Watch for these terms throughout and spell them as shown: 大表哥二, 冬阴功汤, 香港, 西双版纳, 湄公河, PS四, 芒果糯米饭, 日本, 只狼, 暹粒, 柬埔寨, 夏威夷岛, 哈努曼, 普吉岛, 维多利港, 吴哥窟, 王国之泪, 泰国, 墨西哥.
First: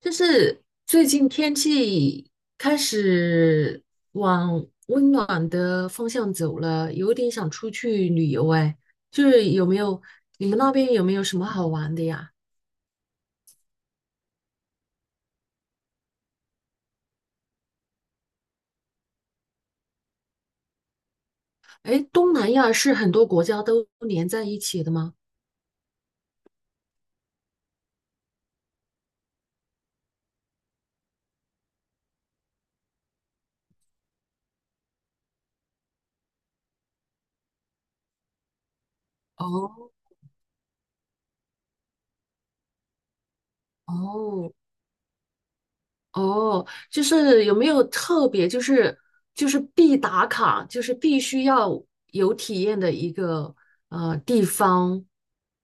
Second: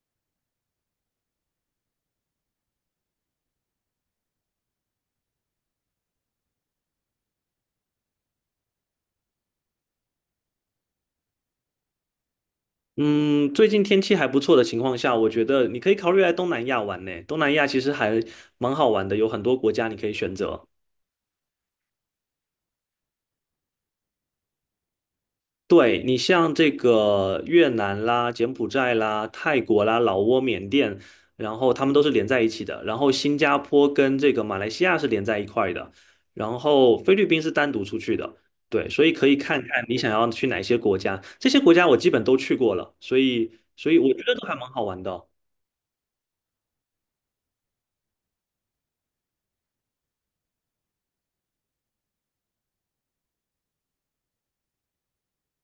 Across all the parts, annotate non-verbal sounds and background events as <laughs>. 就是最近天气开始往温暖的方向走了，有点想出去旅游哎。就是你们那边有没有什么好玩的呀？嗯，最近天气还不错的情况下，我觉得你可以考虑来东南亚玩呢。东南亚其实还蛮好玩的，有很多国家你可以选择。哎，东南亚是很多国家都连在一起的吗？对，你像这个越南啦、柬埔寨啦、泰国啦、老挝、缅甸，然后他们都是连在一起的。然后新加坡跟这个马来西亚是连在一块的，然后菲律宾是单独出去的。对，所以可以看看哦你想要去哪些国家。这些国家我基本都去过了，所以我觉得都哦还蛮好玩的哦。哦，就是有没有特别就是必打卡，就是必须要有体验的一个地方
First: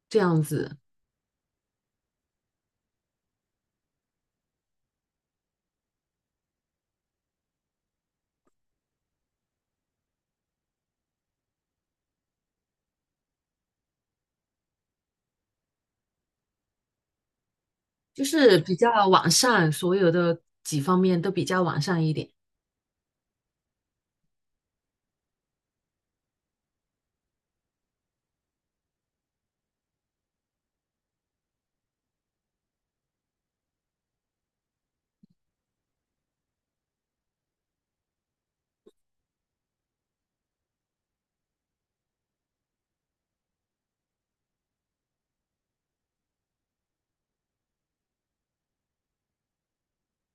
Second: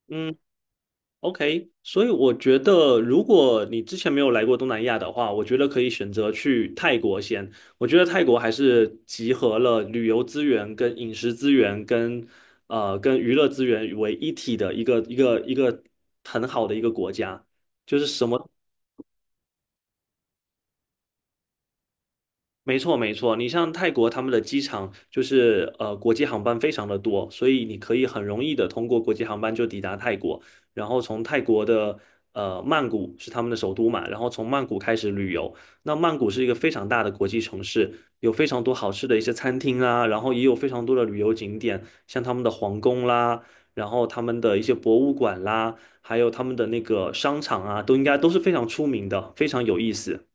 这嗯。样子？OK，所以我觉得，如果你之前没有来过东南亚的话，我觉得可以选择去泰国先。我觉得泰国还是集合了旅游资源、跟饮食资源、跟娱乐资源为一体的一个很好的一个国家，就是就什么是比较完善，所有的几方面都比较完善一点。没错，没错。你像泰国，他们的机场就是国际航班非常的多，所以你可以很容易的通过国际航班就抵达泰国，然后从泰国的曼谷是他们的首都嘛，然后从曼谷开始旅游。那曼谷是一个非常大的国际城市，有非常多好吃的一些餐厅啊，然后也有非常多的旅游景点，像他们的皇宫啦，然后他们的一些博物馆啦，还有他们的那个商场啊，都应该都是非常出名的，非常有意思。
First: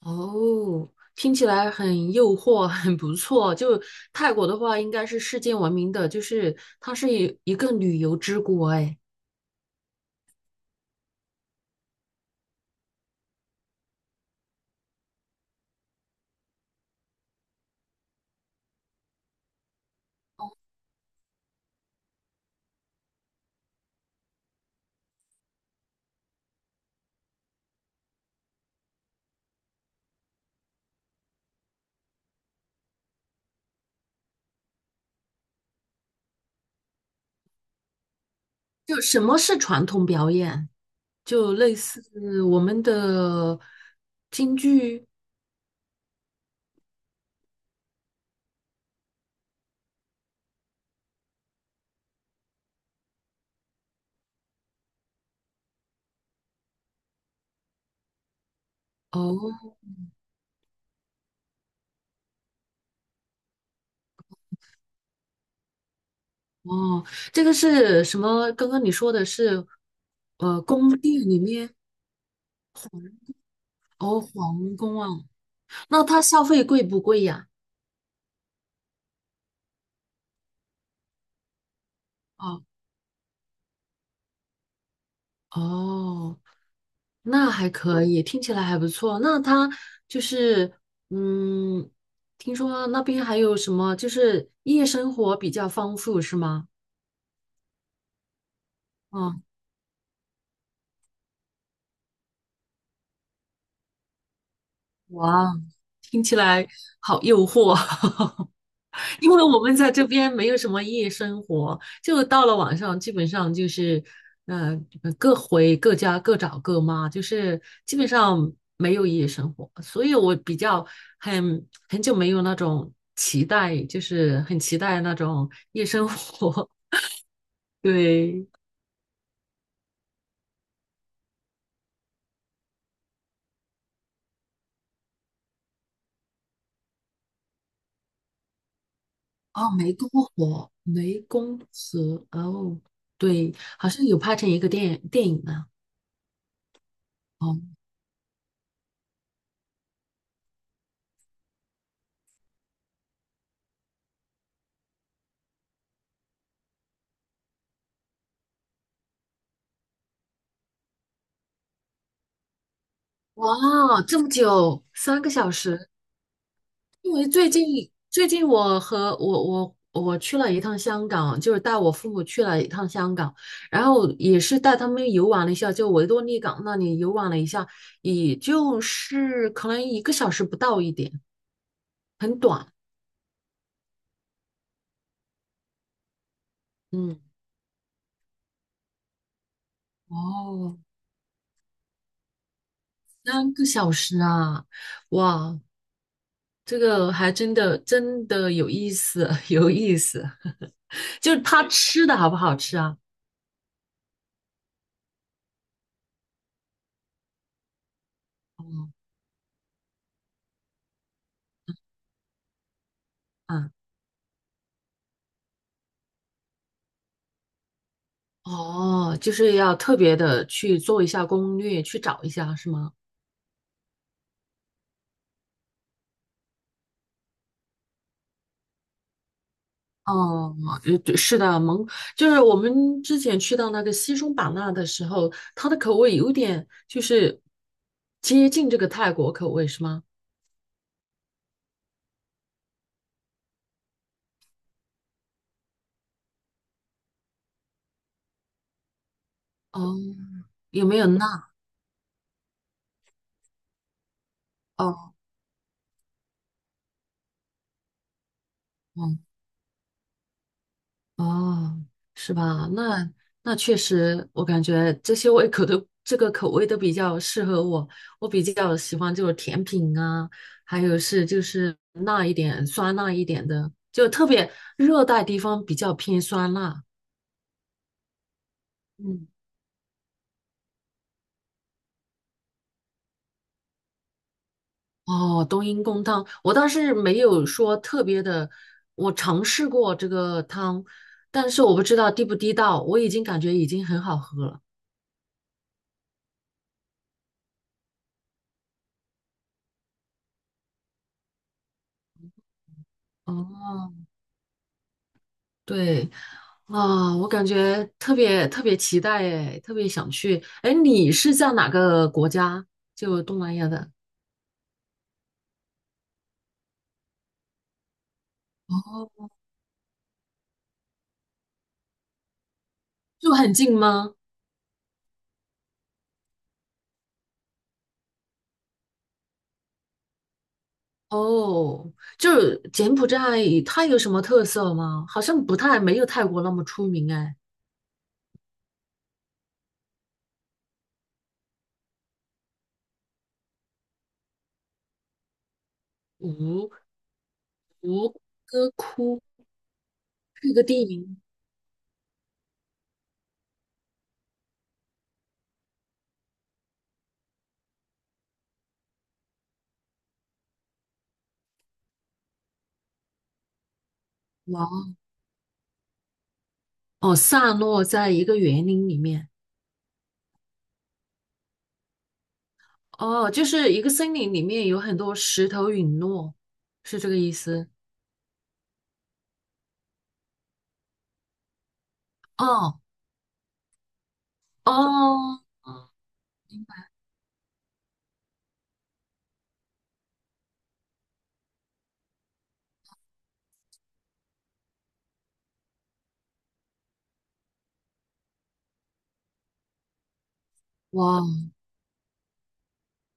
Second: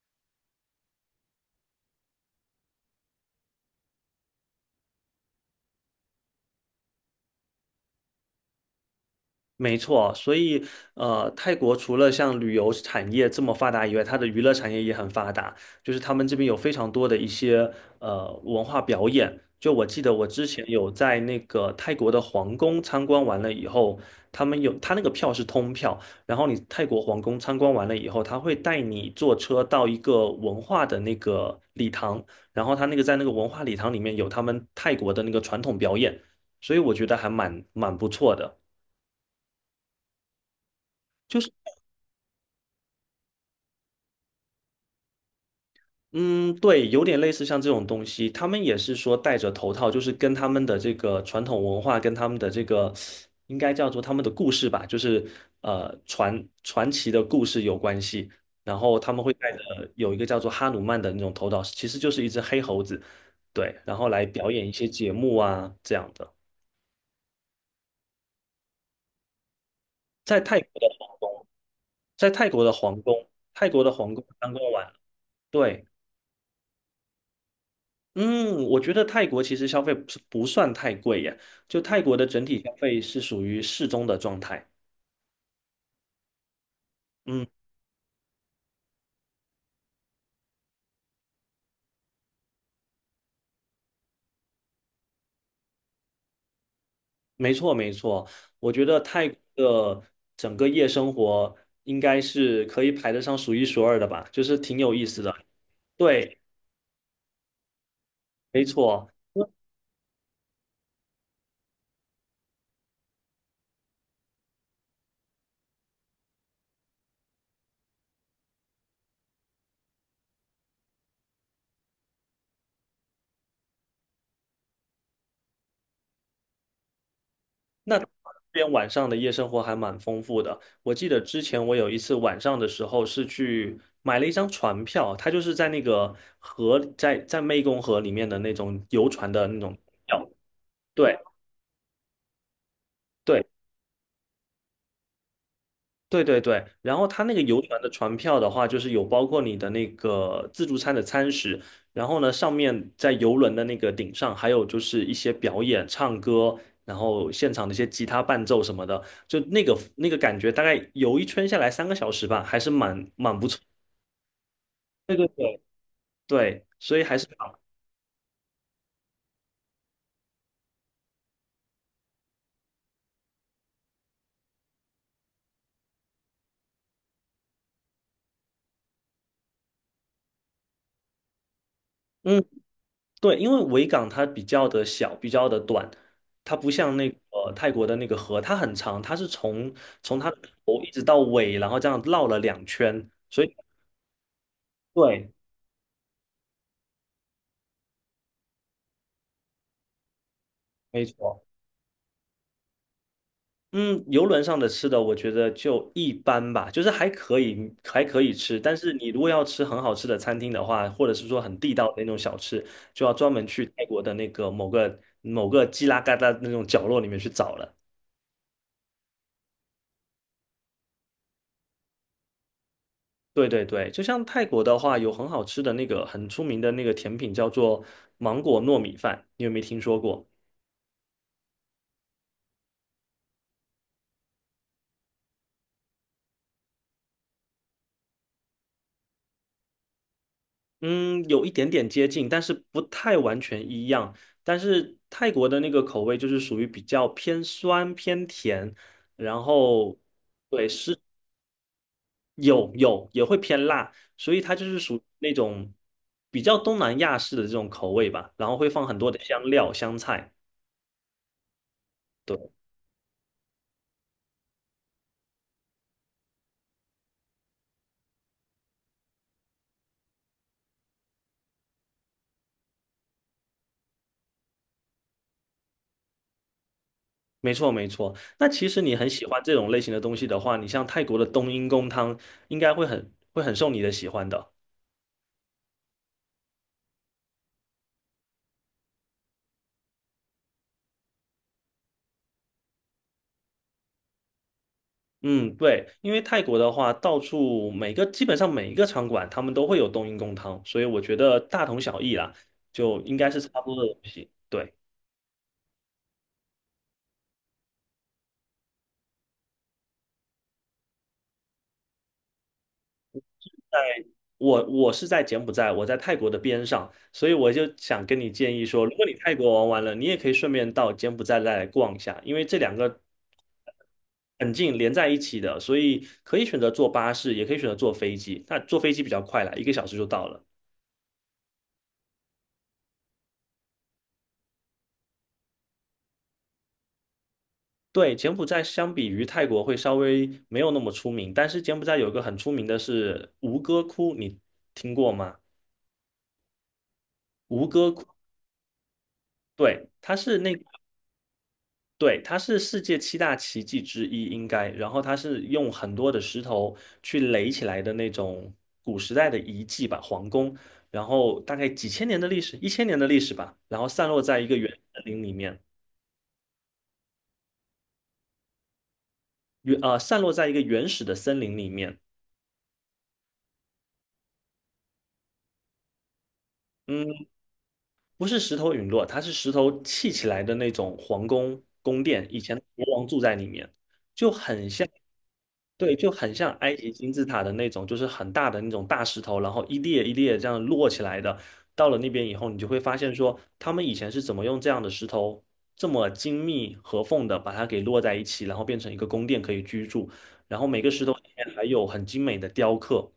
哦，听起来很诱惑，<laughs> 很不错。就泰国的话，应该是世界闻名的，就是它是一个旅游之国。哎，没错，所以泰国除了像旅游产业这么发达以外，它的娱乐产业也很发达。就是他们这边有非常多的一些文化表演。就我记得我之前有在那个泰国的皇宫参观完了以后，他们有他那个票是通票，然后你泰国皇宫参观完了以后，他会带你坐车到一个文化的那个礼堂，然后他那个在那个文化礼堂里面有他们泰国的那个传统表演，所以我觉得还蛮不错的。就什么是传统表演？就是。就类似我们的京剧。嗯，对，有点类似像这种东西，他们也是说戴着头套，就是跟他们的这个传统文化，跟他们的这个应该叫做他们的故事吧，就是呃传传奇的故事有关系。然后他们会戴着哦有一个叫做哈努曼的那种头套，其实就是一只黑猴子，对，然后来表演一些节目啊这样的。哦，这个是什么？刚刚你说的是，在泰国的宫殿皇，里面。在泰国的皇宫，泰国的皇哦，宫刚刚皇完，宫啊，对。那它消费贵不贵呀？嗯，我觉得泰国其实消费不是不算太贵耶，就泰国的整体哦。消费是属于适中的状态。哦，嗯，那还可以，听起来还不错。那他就是，嗯，听说那边还有什么，就是夜生活比较丰富，是吗？没错没错，我觉得泰国嗯，的整个夜生活应该是可以排得上数一数二的吧，就是挺有意思的。哇，听起对，来好诱惑。<laughs> 没错。因为我们在这边没有什么夜生活，就到了晚上，基本上就是，呃，各回各家，各找各妈，就是基本上没有夜生活，所以我比较很久没有那种期待，就是很期待那种夜生活。<laughs> 那这对，边晚上的夜生活还蛮丰富的。我记得之前我有一次晚上的时候是去买了一张船票，它就是在那个河，在湄公河里面的那种游船的那哦，种。湄公票。河，对湄公河，哦，对对，好像有拍成一个电影呢。对对对，然后它那个哦，游船的船票的话，就是有包括你的那个自助餐的餐食，然后呢，上面在游轮的那个顶上，还有就是一些表演、唱歌，然后现场的一些吉他伴奏什么的，就那个感觉，大概游一圈下来3个小时吧，还是蛮不错。哇，这么久，对三对个小对时。对，所以因还是为最近我和我我我去了一趟香港，就是带我父母去了一趟香港，然后也是带他们游玩了一下，就维多利港那里游玩了一下，也就是可能1个小时不到一点，很嗯。短。对，因为维港它比较的小，比较的短，它不像那个嗯，泰国的那个河，它很长，它是从它的哦，头一直到尾，然后这样绕了2圈，所三以个小时啊，对，哇，这个还真的真的有意思，<laughs> 有意思。没就是错。他吃的好不好吃啊？嗯，游轮上的吃的我觉得就一般吧，就是还可以，还可以吃。哦，但是你如果要吃很好吃的餐厅的话，或者是说很地道的那种小吃，就要专门去啊。泰国的那个某个犄拉旮旯那种角落里面去找了。哦，就是要特别的去做一下攻略，去找一下，是吗？对对对，就像泰国的话，有很好吃的那个很出名的那个甜品叫做芒果糯米饭，你有没有听说过？哦，对是的，就是我们之前去到那个西双版纳的时候，它的口味有点就是接近这个泰国口味，是吗？嗯，有一点点接近，但是不太完全一样。但是泰国的那个口味就是属于比较偏酸偏甜，然哦，后有没有辣？也会偏辣，所以它就是属于哦，那种比较东南亚式的这种口味吧，然后会放很多的香料香菜。哦，是对。吧？那确实，我感觉这些胃口都这个口味都比较适合我。我比较喜欢就是甜品啊，还有是就是辣一点、酸辣一点的，就特别热带地方比较偏酸辣。没错，没错。那其实你很喜嗯欢这种类型的东西的话，你像泰国的冬阴功汤，应该会很受你的喜欢的。哦，冬阴功汤，我倒是没有说特别的，我尝试过这个汤，但是我不知道地不地道，我已经感觉已经很好喝了。嗯，对，因为泰国的话，到处每个基本上每一个餐馆，他们都会有冬阴功汤，所以我觉得大同小异啦，就应该是差不多的东哦，西。对。对，啊，我感觉特别特别期待哎，特别想去。哎，你是在哪个国家？就东南亚的？我是在柬埔寨，我在泰国的边上，所以我就想跟你建议说，如果你哦，泰国玩完了，你也可以顺便到柬埔寨再来逛一下，因为这两个就很近吗？很近，连在一起的，所以可以选择坐巴士，也可以选择坐飞机。那坐飞机比较快啦，1个小时就到了。哦，就是柬埔寨，它有什么特色吗？好像不太，没有泰国那么出名哎。对，柬埔寨相比于泰国会稍微没有那么出名，但是柬埔寨有一个很出名的是吴哥窟，你听过吗？吴吴哥窟，吴哥窟对，它是是那一个地名，对，它是世界七大奇迹之一，应该。然后它是用很多的石头去垒起来的那种古时代的遗迹吧，皇宫。然后大概几千年的历史，1000年的历史吧。然后散落在一个原哇，森林里面，哦，散落在一个园林里面，散落在一个原始的森林里面。哦，就是一个森林里面有很多石头陨落，是这个嗯。意思？不是石头陨落，它是石头砌起来的那种皇宫宫殿，以前哦国王住在里面，就很像，哦，对，就很像埃及金字塔的那种，就是很大的那种大石头，然后一列一列这样摞起来的。到了那边以后，你就会发现说，他们以前是怎么用这样的石头这么精密合缝的把它给摞在一起，然后变成一个宫殿可以居住，然后每个石头里哇。面还有很精美的雕刻，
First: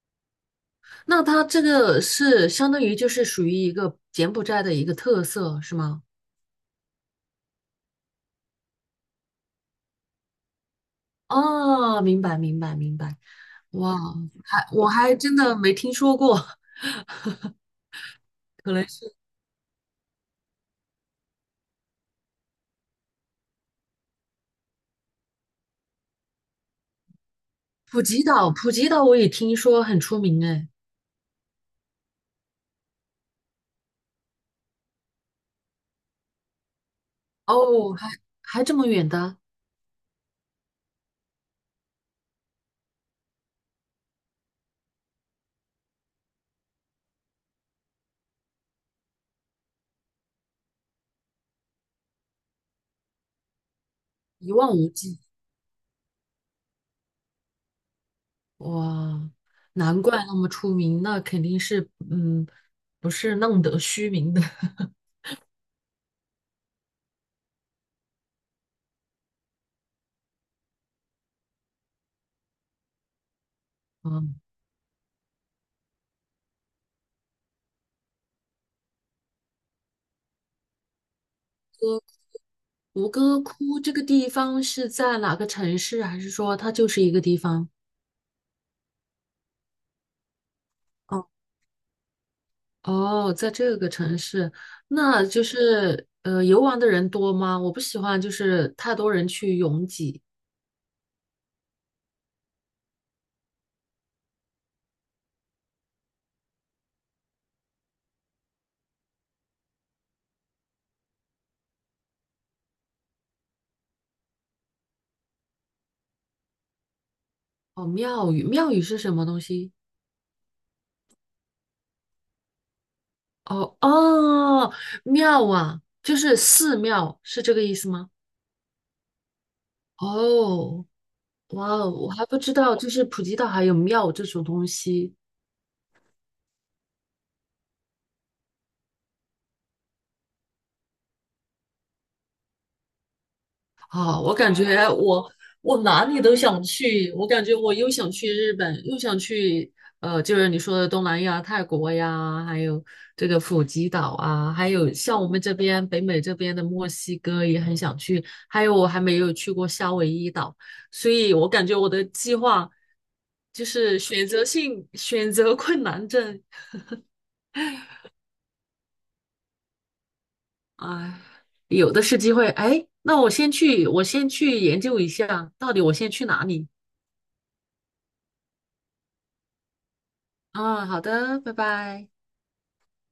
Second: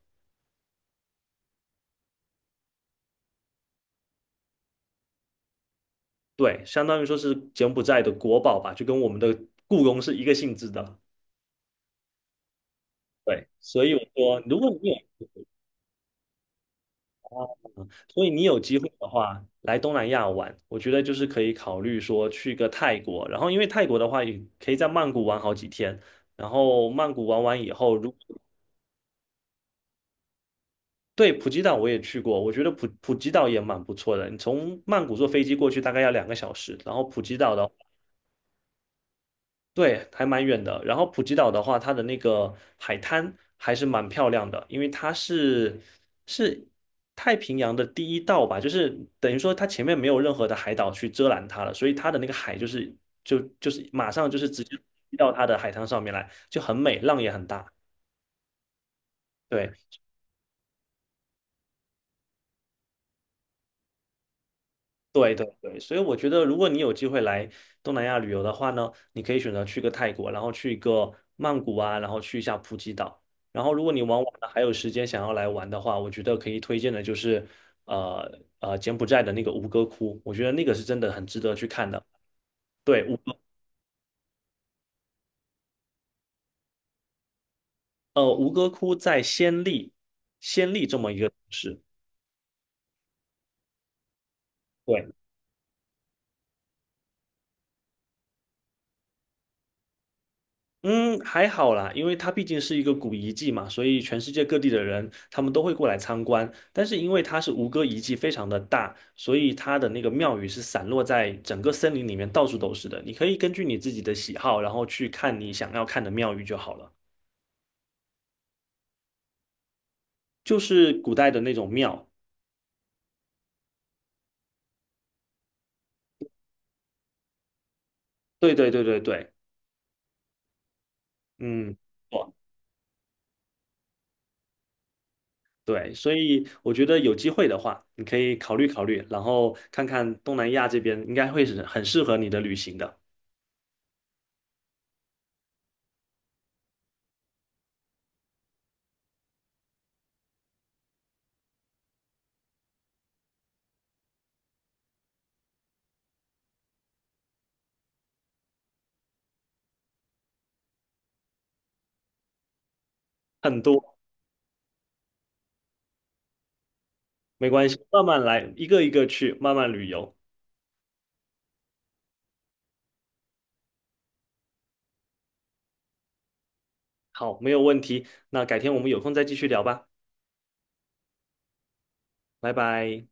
那它这个是相当于就是属于一个柬埔寨的一个特色，是吗？对，相当于说是柬埔寨的国宝吧，就跟我们的故宫是一个性质的。哦，明白明白明白，对，所以哇，我说，如果我你有，还真的没听说过，所以你有 <laughs> 可机能会的是话，来东南亚玩，我觉得就是可以考虑说去个泰国，然后因为泰国的话，也可以在曼谷玩好几天，然后曼谷玩完以后，普如果吉岛，普吉岛我也听说很出名哎，对普吉岛我也去过，我觉得普吉岛也蛮不错的，你从曼谷坐飞机过去大概要2个小时，然后普吉岛的哦，还这么远的，对，还蛮远的。然后普吉岛的话，它的那个海滩还是蛮漂亮的，因为它是太平洋的第一道吧，就是等于说它前面没有任何的海岛去遮拦它了，所以它的那个海就是马上就是一直接望无滴际，到它的海滩上面来，就很美，浪也很大。哇，对。难怪那么出名，那肯定是嗯，不是浪得虚名的，<laughs> 对对对，所以我觉得，如果你有机会来东南亚旅游的话呢，你可以选择去个泰国，然后去一个曼谷啊，然后去一下普吉岛。然后，如果你玩完嗯，了还有时间想要来玩的话，我觉得可以推荐的就是，柬埔寨的那个吴哥窟，我觉得那个是真的很值得去看哥，的。对，吴吴哥窟这个地方是在哪个城市，还是说它就是一个地方？呃吴哥窟在暹粒，暹粒这么一哦。个城市。哦，在这个城市，对。那就是游玩的人多吗？我不喜欢就是太多人去拥挤。嗯，还好啦，因为它毕竟是一个古遗迹嘛，所以全世界各地的人他们都会过来参观。但是因为它是吴哥遗迹非常的大，所以它的那个庙宇是散落在整个森林里面，到处都是的。你可以根据你自己的喜好，然后去看你想要看的庙宇就好了。哦，庙宇，庙宇是什么东西？就是古代的那种庙。哦哦，庙啊，就是寺庙，是这个意思吗？对对对对对，哦，哇嗯，哦，我还不不知道，就是普吉岛还有庙这种东西。对，所以我觉得有机会的话，你可以考虑考虑，然后看看东南亚这边应该会是很适合你的旅行的。啊，我感觉我哪里都想去，我感觉我又想去日本，又想去就是你说的东南亚、泰国呀，还有这个普吉岛啊，还有像我们这边北美这边的墨西哥也很想去，还有我还没有去过夏威夷岛，所以我感觉我的计划很就多。是选择性选择困难症，没关系，慢慢来，一个一个去，慢慢旅游。哎，有的是机会，哎，那我先去，我先去研究一下，到底我先去哪里。好，没有问题。那改天我们有空再继续聊吧，啊，好的，拜拜。拜拜。